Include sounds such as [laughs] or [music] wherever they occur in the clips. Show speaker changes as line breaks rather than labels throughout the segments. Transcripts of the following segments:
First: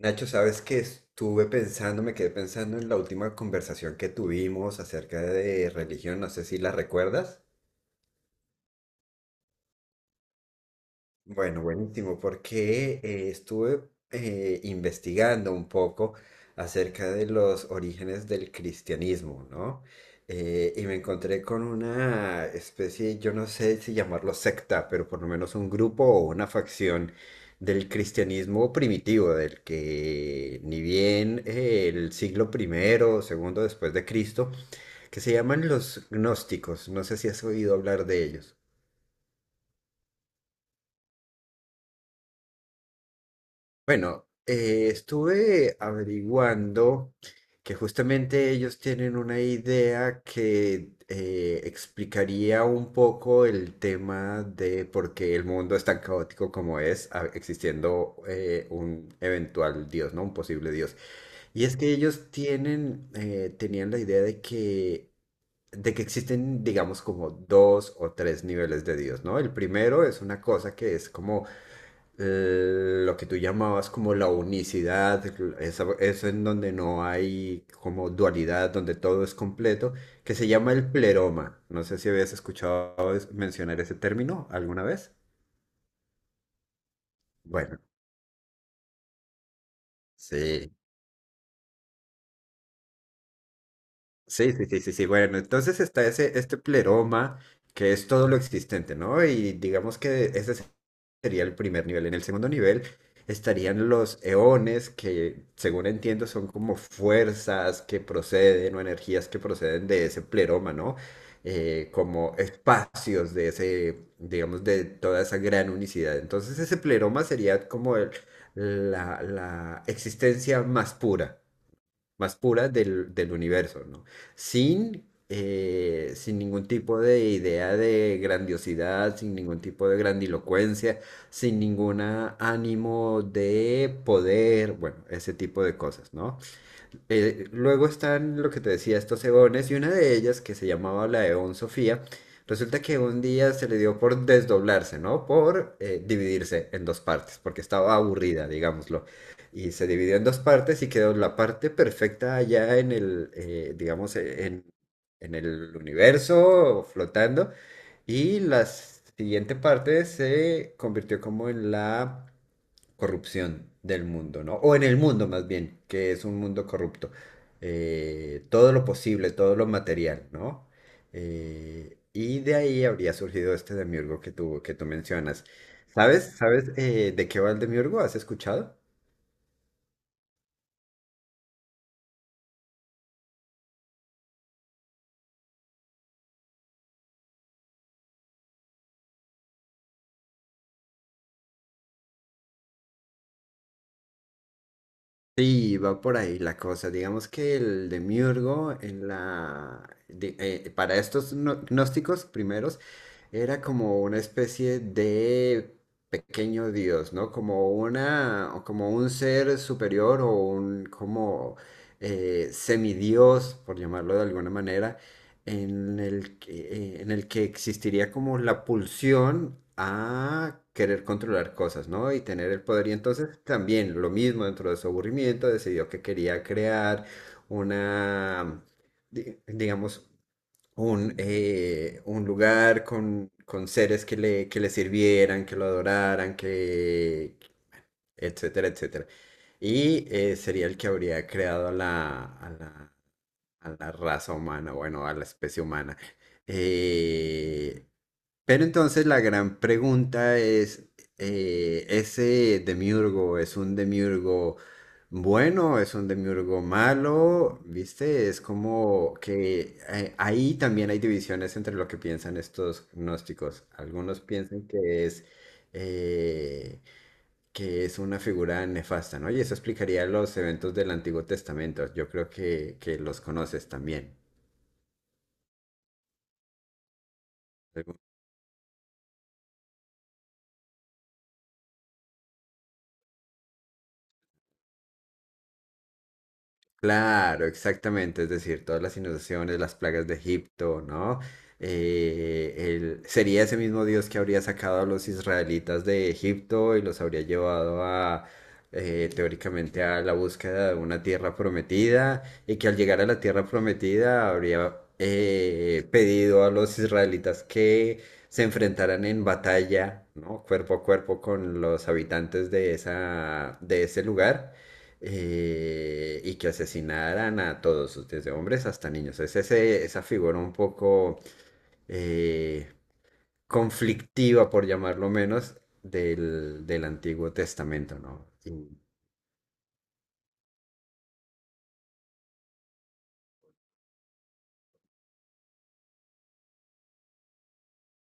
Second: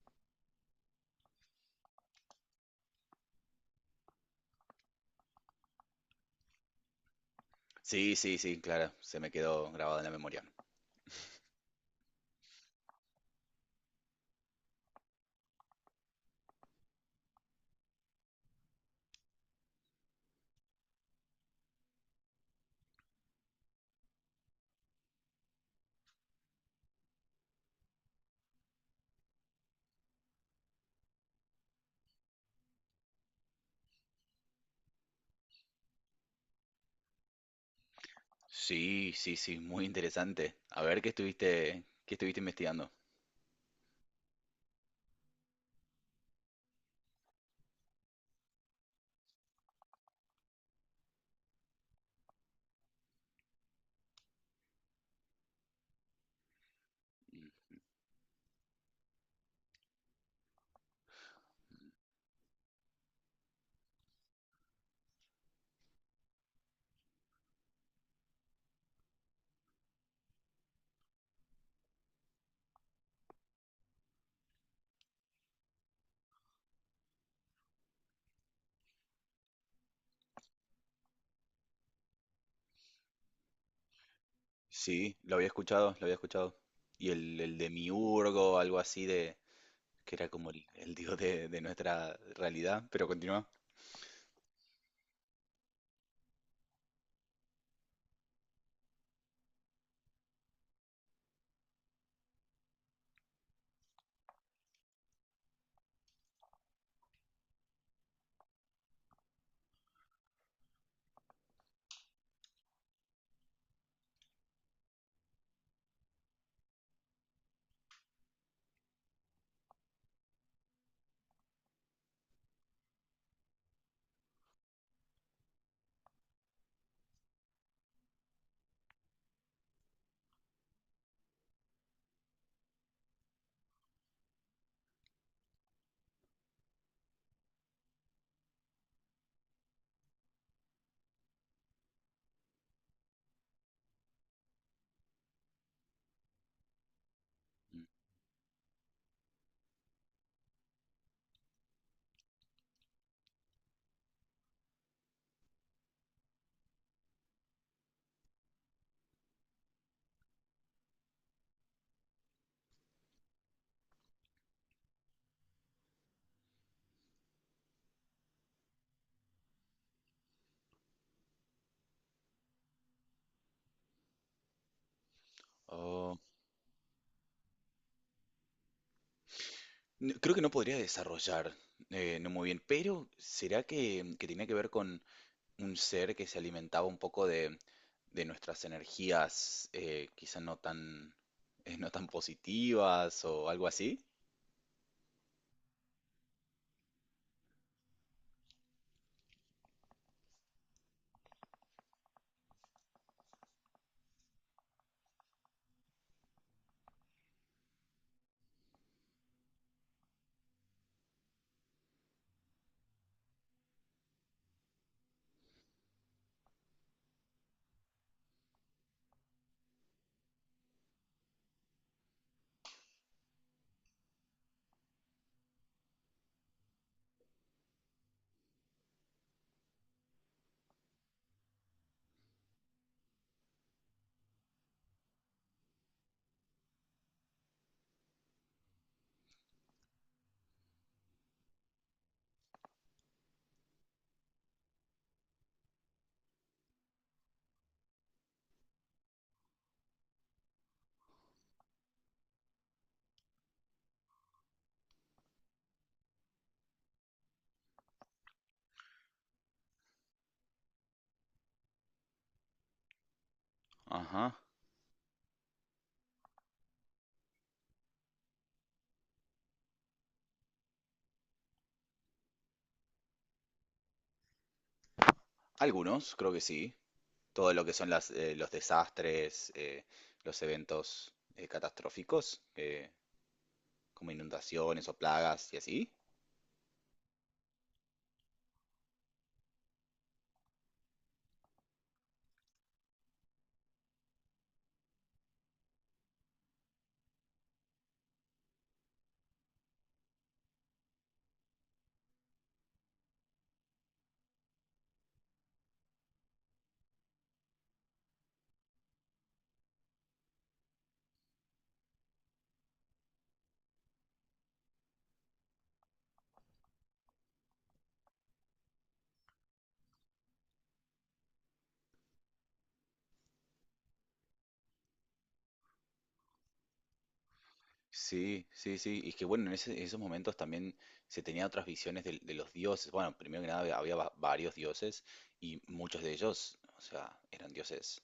Nacho, sabes que estuve pensando, me quedé pensando en la última conversación que tuvimos acerca de religión, no sé si la recuerdas.
Sí, sí, sí, claro, se me quedó grabado en la memoria.
Bueno, buenísimo, porque estuve investigando un poco acerca de los orígenes del cristianismo, ¿no? Y me encontré con una especie, yo no sé si llamarlo secta, pero por lo menos un grupo o una facción del cristianismo primitivo, del que ni bien el siglo primero o segundo después de Cristo, que se llaman los gnósticos. No sé si has oído hablar de ellos.
Sí, sí, sí, muy interesante. A ver, qué estuviste investigando?
Bueno, estuve averiguando que justamente ellos tienen una idea que explicaría un poco el tema de por qué el mundo es tan caótico como es,
Mm.
existiendo un eventual Dios, ¿no? Un posible Dios. Y es que ellos tienen, tenían la idea de que existen, digamos, como dos o tres niveles de Dios, ¿no? El primero es una cosa que es como lo que tú llamabas como la unicidad, eso en donde no hay como dualidad, donde todo es completo, que se llama el pleroma. No sé si habías escuchado mencionar ese término alguna vez.
Sí, lo había escuchado, lo había escuchado. Y el de
Bueno,
miurgo, algo así que era como el,
sí.
el dios de nuestra realidad, pero continúa.
Sí, sí, sí, sí, sí. Bueno, entonces está ese, este pleroma, que es todo lo existente, ¿no? Y digamos que ese sería el primer nivel. En el segundo nivel estarían los eones, que según entiendo son como fuerzas que proceden o energías que proceden de ese pleroma, ¿no? Como espacios de ese, digamos, de toda esa gran unicidad. Entonces ese pleroma sería como la, la existencia más pura más puras del universo, ¿no? Sin, sin ningún tipo de idea de grandiosidad, sin ningún tipo de grandilocuencia, sin ningún ánimo de poder, bueno, ese tipo de cosas, ¿no? Luego están lo que te decía, estos eones, y una de ellas, que se llamaba la Eón Sofía, resulta que un día se le dio por desdoblarse, ¿no? Por dividirse en dos partes, porque
Mm.
estaba aburrida, digámoslo. Y se dividió en dos partes y quedó la parte perfecta allá en el, digamos, en el universo, flotando, y la siguiente parte se convirtió como en la corrupción del mundo, ¿no? O en el mundo más bien, que es un mundo corrupto. Todo lo posible, todo lo material, ¿no? Y de ahí habría surgido este demiurgo que tú mencionas.
Oh,
¿Sabes? ¿Sabes de qué va el demiurgo? ¿Has escuchado?
creo que no podría desarrollar, no muy bien, pero ¿será que tenía que ver con un ser que se alimentaba un poco de nuestras energías, quizá no tan, no tan positivas o algo así.
Sí, va por ahí la cosa. Digamos que el demiurgo en para estos gnósticos primeros era como una especie de pequeño dios, ¿no? Como una, o como un ser superior o un como semidios, por llamarlo de alguna manera en el que existiría como la pulsión a querer controlar cosas, ¿no? Y tener el poder. Y entonces también lo mismo dentro de su aburrimiento, decidió que quería crear una, digamos, un lugar con seres que le sirvieran, que lo adoraran, que etcétera, etcétera. Y sería el que habría creado a la, a la raza humana, bueno, a la especie humana. Eh, pero entonces la gran pregunta es, ¿ese demiurgo es un demiurgo bueno, es un demiurgo malo? ¿Viste? Es como que ahí también hay divisiones entre lo que piensan estos gnósticos. Algunos
Ajá.
piensan eh, que es una figura nefasta, ¿no? Y eso explicaría los eventos del Antiguo Testamento. Yo creo que los conoces también.
Algunos, creo que sí. Todo lo que son las, los desastres, los eventos catastróficos, como inundaciones o plagas y así.
Claro, exactamente, es decir, todas las inundaciones, las plagas de Egipto, ¿no? Sería ese mismo Dios que habría sacado a los israelitas de Egipto y los habría llevado a, teóricamente, a la búsqueda de una tierra prometida y que al llegar a la tierra prometida habría pedido a los israelitas que se enfrentaran en batalla, ¿no? Cuerpo a cuerpo con los habitantes de esa, de ese lugar y que asesinaran a todos, desde hombres hasta niños. Es esa figura un poco eh, conflictiva, por llamarlo menos, del, del Antiguo Testamento, ¿no?
Sí,
Y,
sí, sí. Y es que bueno, en esos momentos también se tenía otras visiones de los dioses. Bueno, primero que nada había varios dioses y muchos de ellos, o sea, eran dioses,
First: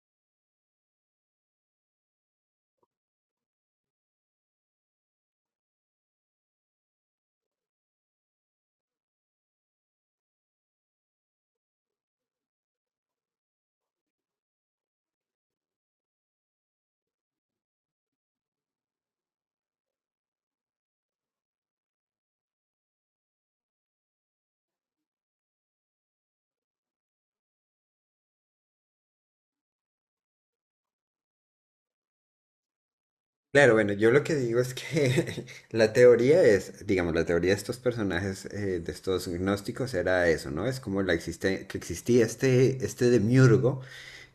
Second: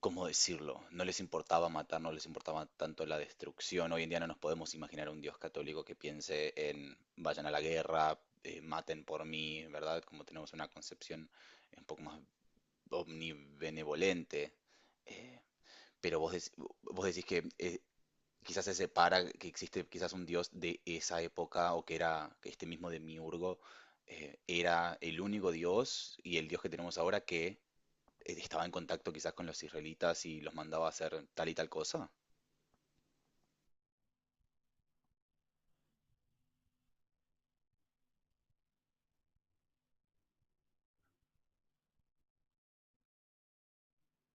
¿cómo decirlo? No les importaba matar, no les importaba tanto la destrucción. Hoy en día no nos podemos imaginar un Dios católico que piense en vayan a la guerra, maten por mí, ¿verdad? Como tenemos una concepción un poco más omnibenevolente. Eh, pero vos, vos decís que quizás se separa, que existe quizás un Dios de esa época o que era que este mismo Demiurgo era el único Dios y el Dios que tenemos ahora que estaba en contacto quizás con los israelitas y los mandaba a hacer tal y tal cosa.
claro, bueno, yo lo que digo es que [laughs] la teoría es, digamos, la teoría de estos personajes, de estos gnósticos, era eso, ¿no? Es como que existía este, este demiurgo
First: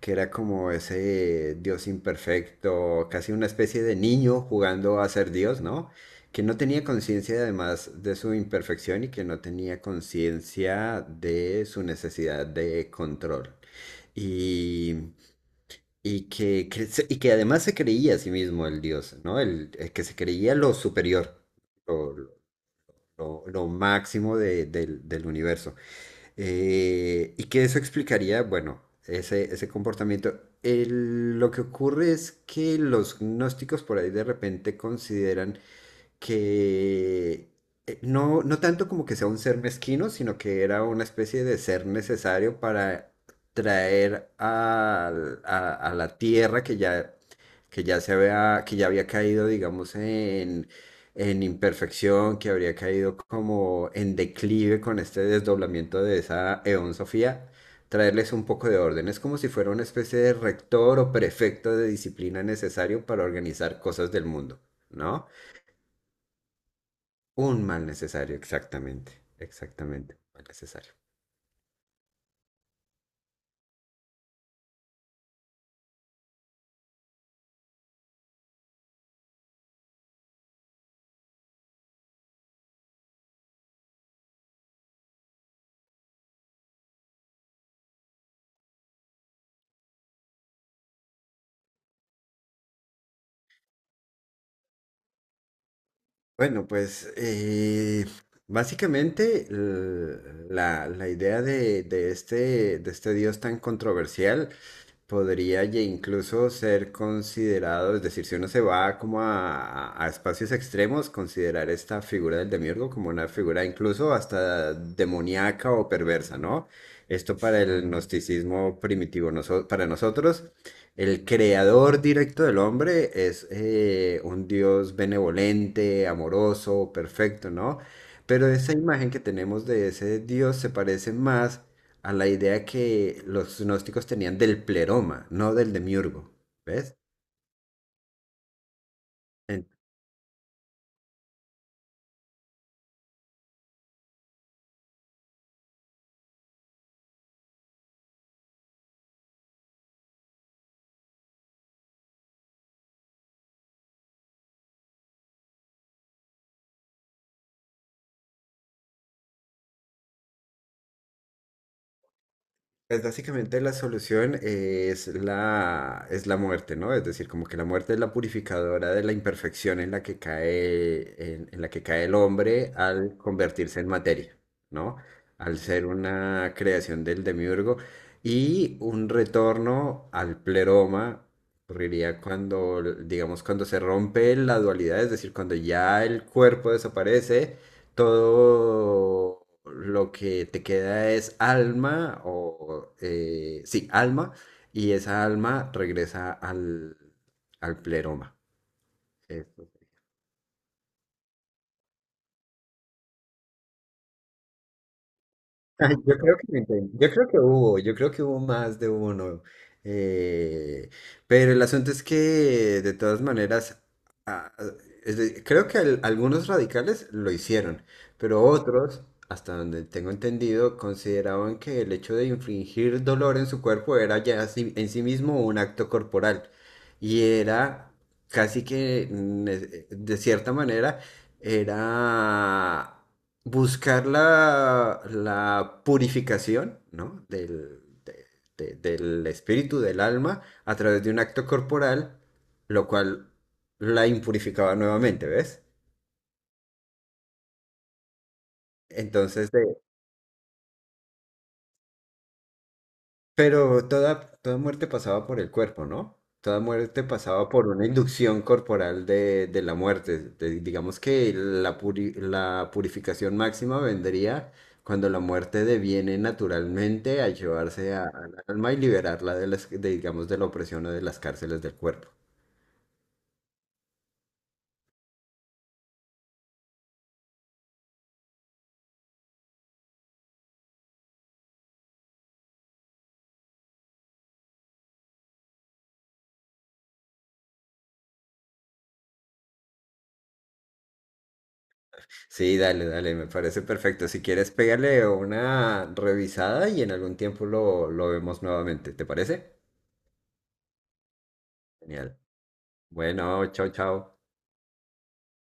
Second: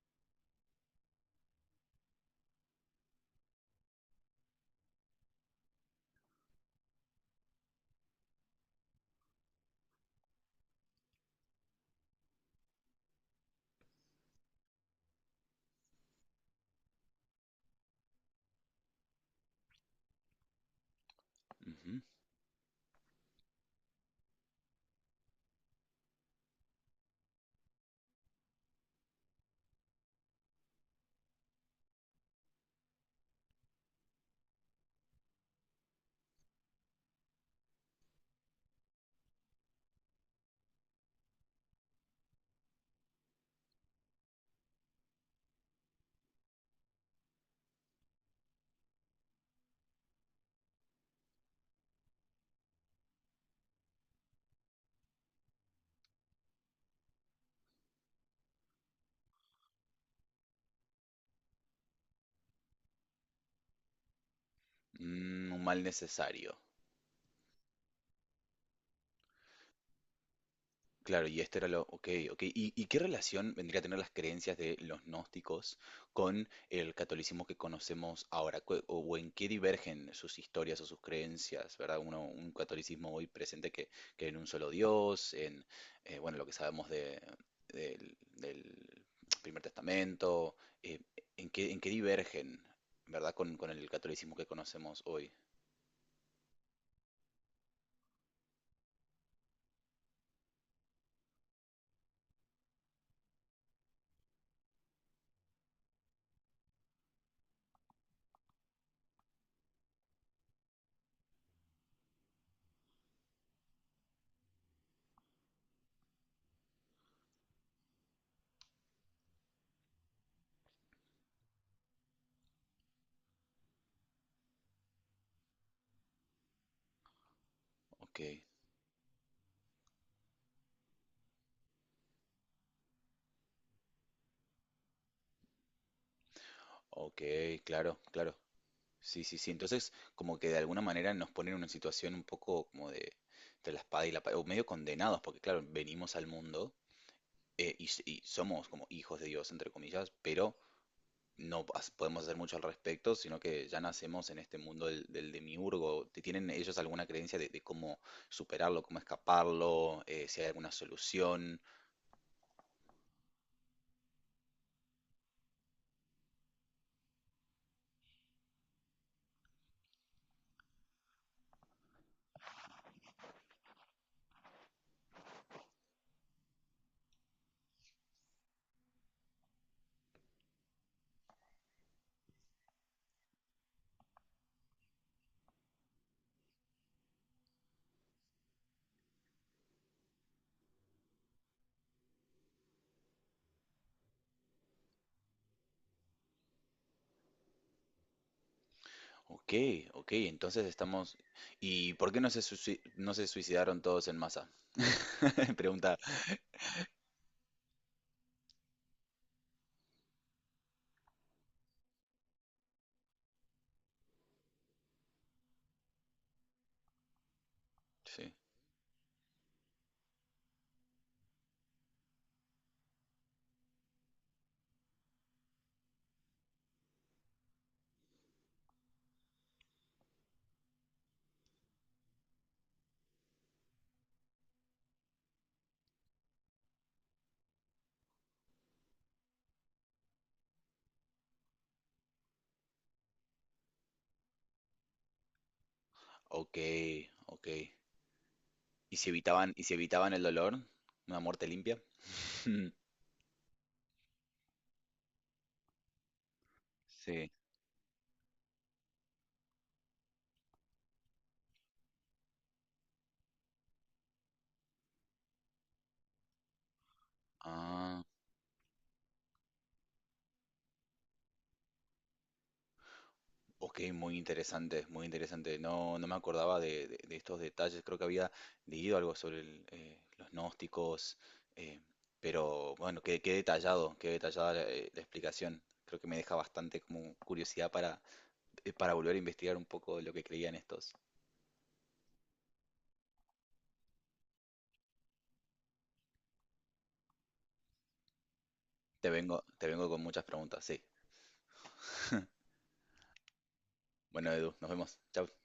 que era como ese Dios imperfecto, casi una especie de niño jugando a ser Dios, ¿no? Que no tenía conciencia además de su imperfección y que no tenía conciencia de su necesidad de control. Y, y que además se creía a sí mismo el Dios, ¿no? El que se creía lo superior,
Ujú.
lo, lo máximo del del universo. Y que eso explicaría, bueno, ese comportamiento. Lo que ocurre es que los gnósticos por ahí de repente consideran que no, no tanto como que sea un ser mezquino, sino que era una especie de ser necesario para traer a la tierra que ya se había, que ya había caído, digamos, en imperfección, que habría caído como en declive con este desdoblamiento de esa Eón Sofía, traerles un poco de orden. Es como si fuera una especie de rector o prefecto de disciplina necesario para organizar cosas del mundo, ¿no?
Mm, un mal necesario.
Un mal necesario, exactamente, exactamente, un mal necesario.
Claro, y esto era lo, ok, ok. Y qué relación vendría a tener las creencias de los gnósticos con el catolicismo que conocemos ahora? O en qué divergen sus historias o sus creencias, ¿verdad? Uno, un catolicismo hoy presente que en un solo Dios, en, bueno, lo que sabemos de, del Primer Testamento, eh, en qué divergen, ¿verdad? Con el catolicismo que conocemos hoy.
Bueno, pues básicamente la, la idea de este dios tan controversial podría incluso ser considerado, es decir, si uno se va como a, a espacios extremos, considerar esta figura del demiurgo como una figura incluso hasta demoníaca o perversa, ¿no? Esto para el gnosticismo primitivo, para nosotros, el creador directo del hombre es un dios benevolente, amoroso, perfecto, ¿no?
Ok,
Pero esa imagen que tenemos de ese dios se parece más a la idea que los gnósticos tenían del pleroma, no del demiurgo, ¿ves?
ok, claro, claro. Sí, sí, sí.
En-
Entonces, como que de alguna manera nos ponen en una situación un poco como de entre la espada y la pared, o medio condenados, porque claro, venimos al mundo y, y somos como hijos de Dios, entre comillas, pero no pas- podemos hacer mucho al respecto, sino que ya nacemos en este mundo del demiurgo. ¿Tienen ellos alguna creencia de cómo superarlo, cómo escaparlo, si hay alguna solución?
Pues básicamente la solución es la muerte, ¿no? Es decir, como que la muerte es la purificadora de la imperfección en la que cae, en la que cae el hombre al convertirse en materia, ¿no? Al ser una creación del demiurgo y un retorno al pleroma ocurriría cuando, digamos, cuando se rompe la dualidad, es decir, cuando ya el cuerpo desaparece todo lo que te queda es alma o sí, alma, y esa alma regresa al, al pleroma.
Ok,
Eso.
ok, entonces estamos... ¿Y por qué no se, no se suicidaron todos en masa? [laughs] Pregunta.
Ay. Yo creo que yo creo que hubo, yo creo que hubo más de uno. eh, pero el asunto es que de todas maneras, ah, creo que algunos radicales lo hicieron,
Sí.
pero otros, hasta donde tengo entendido, consideraban que el hecho de infligir dolor en su cuerpo era ya en sí mismo un acto corporal y era casi que de cierta manera era buscar la, la purificación, ¿no? Del, del espíritu, del alma, a través de un acto corporal, lo cual la impurificaba nuevamente, ¿ves?
Ok, ok.
Entonces,
Y si evitaban el dolor? ¿Una muerte limpia? [laughs]
pero toda, toda muerte pasaba por el cuerpo, ¿no? Toda muerte
Sí.
pasaba por una inducción corporal de la muerte. Digamos que la, la purificación máxima vendría cuando la muerte deviene naturalmente a llevarse
Ah,
al alma y liberarla de las, de, digamos, de la opresión o de las cárceles del cuerpo.
ok, muy interesante, muy interesante. No, no me acordaba de, de estos detalles. Creo que había leído algo sobre el, los gnósticos, eh, pero bueno, qué, qué detallado, qué detallada la, la explicación. Creo que me deja bastante como curiosidad para volver a investigar un poco de lo que creían estos.
Sí, dale, dale, me parece perfecto. Si quieres, pégale una revisada y en algún tiempo lo vemos nuevamente. ¿Te parece?
Te vengo con muchas preguntas, sí.
Genial.
[laughs]
Bueno, chao, chao.
Bueno, Edu, nos vemos. Chao.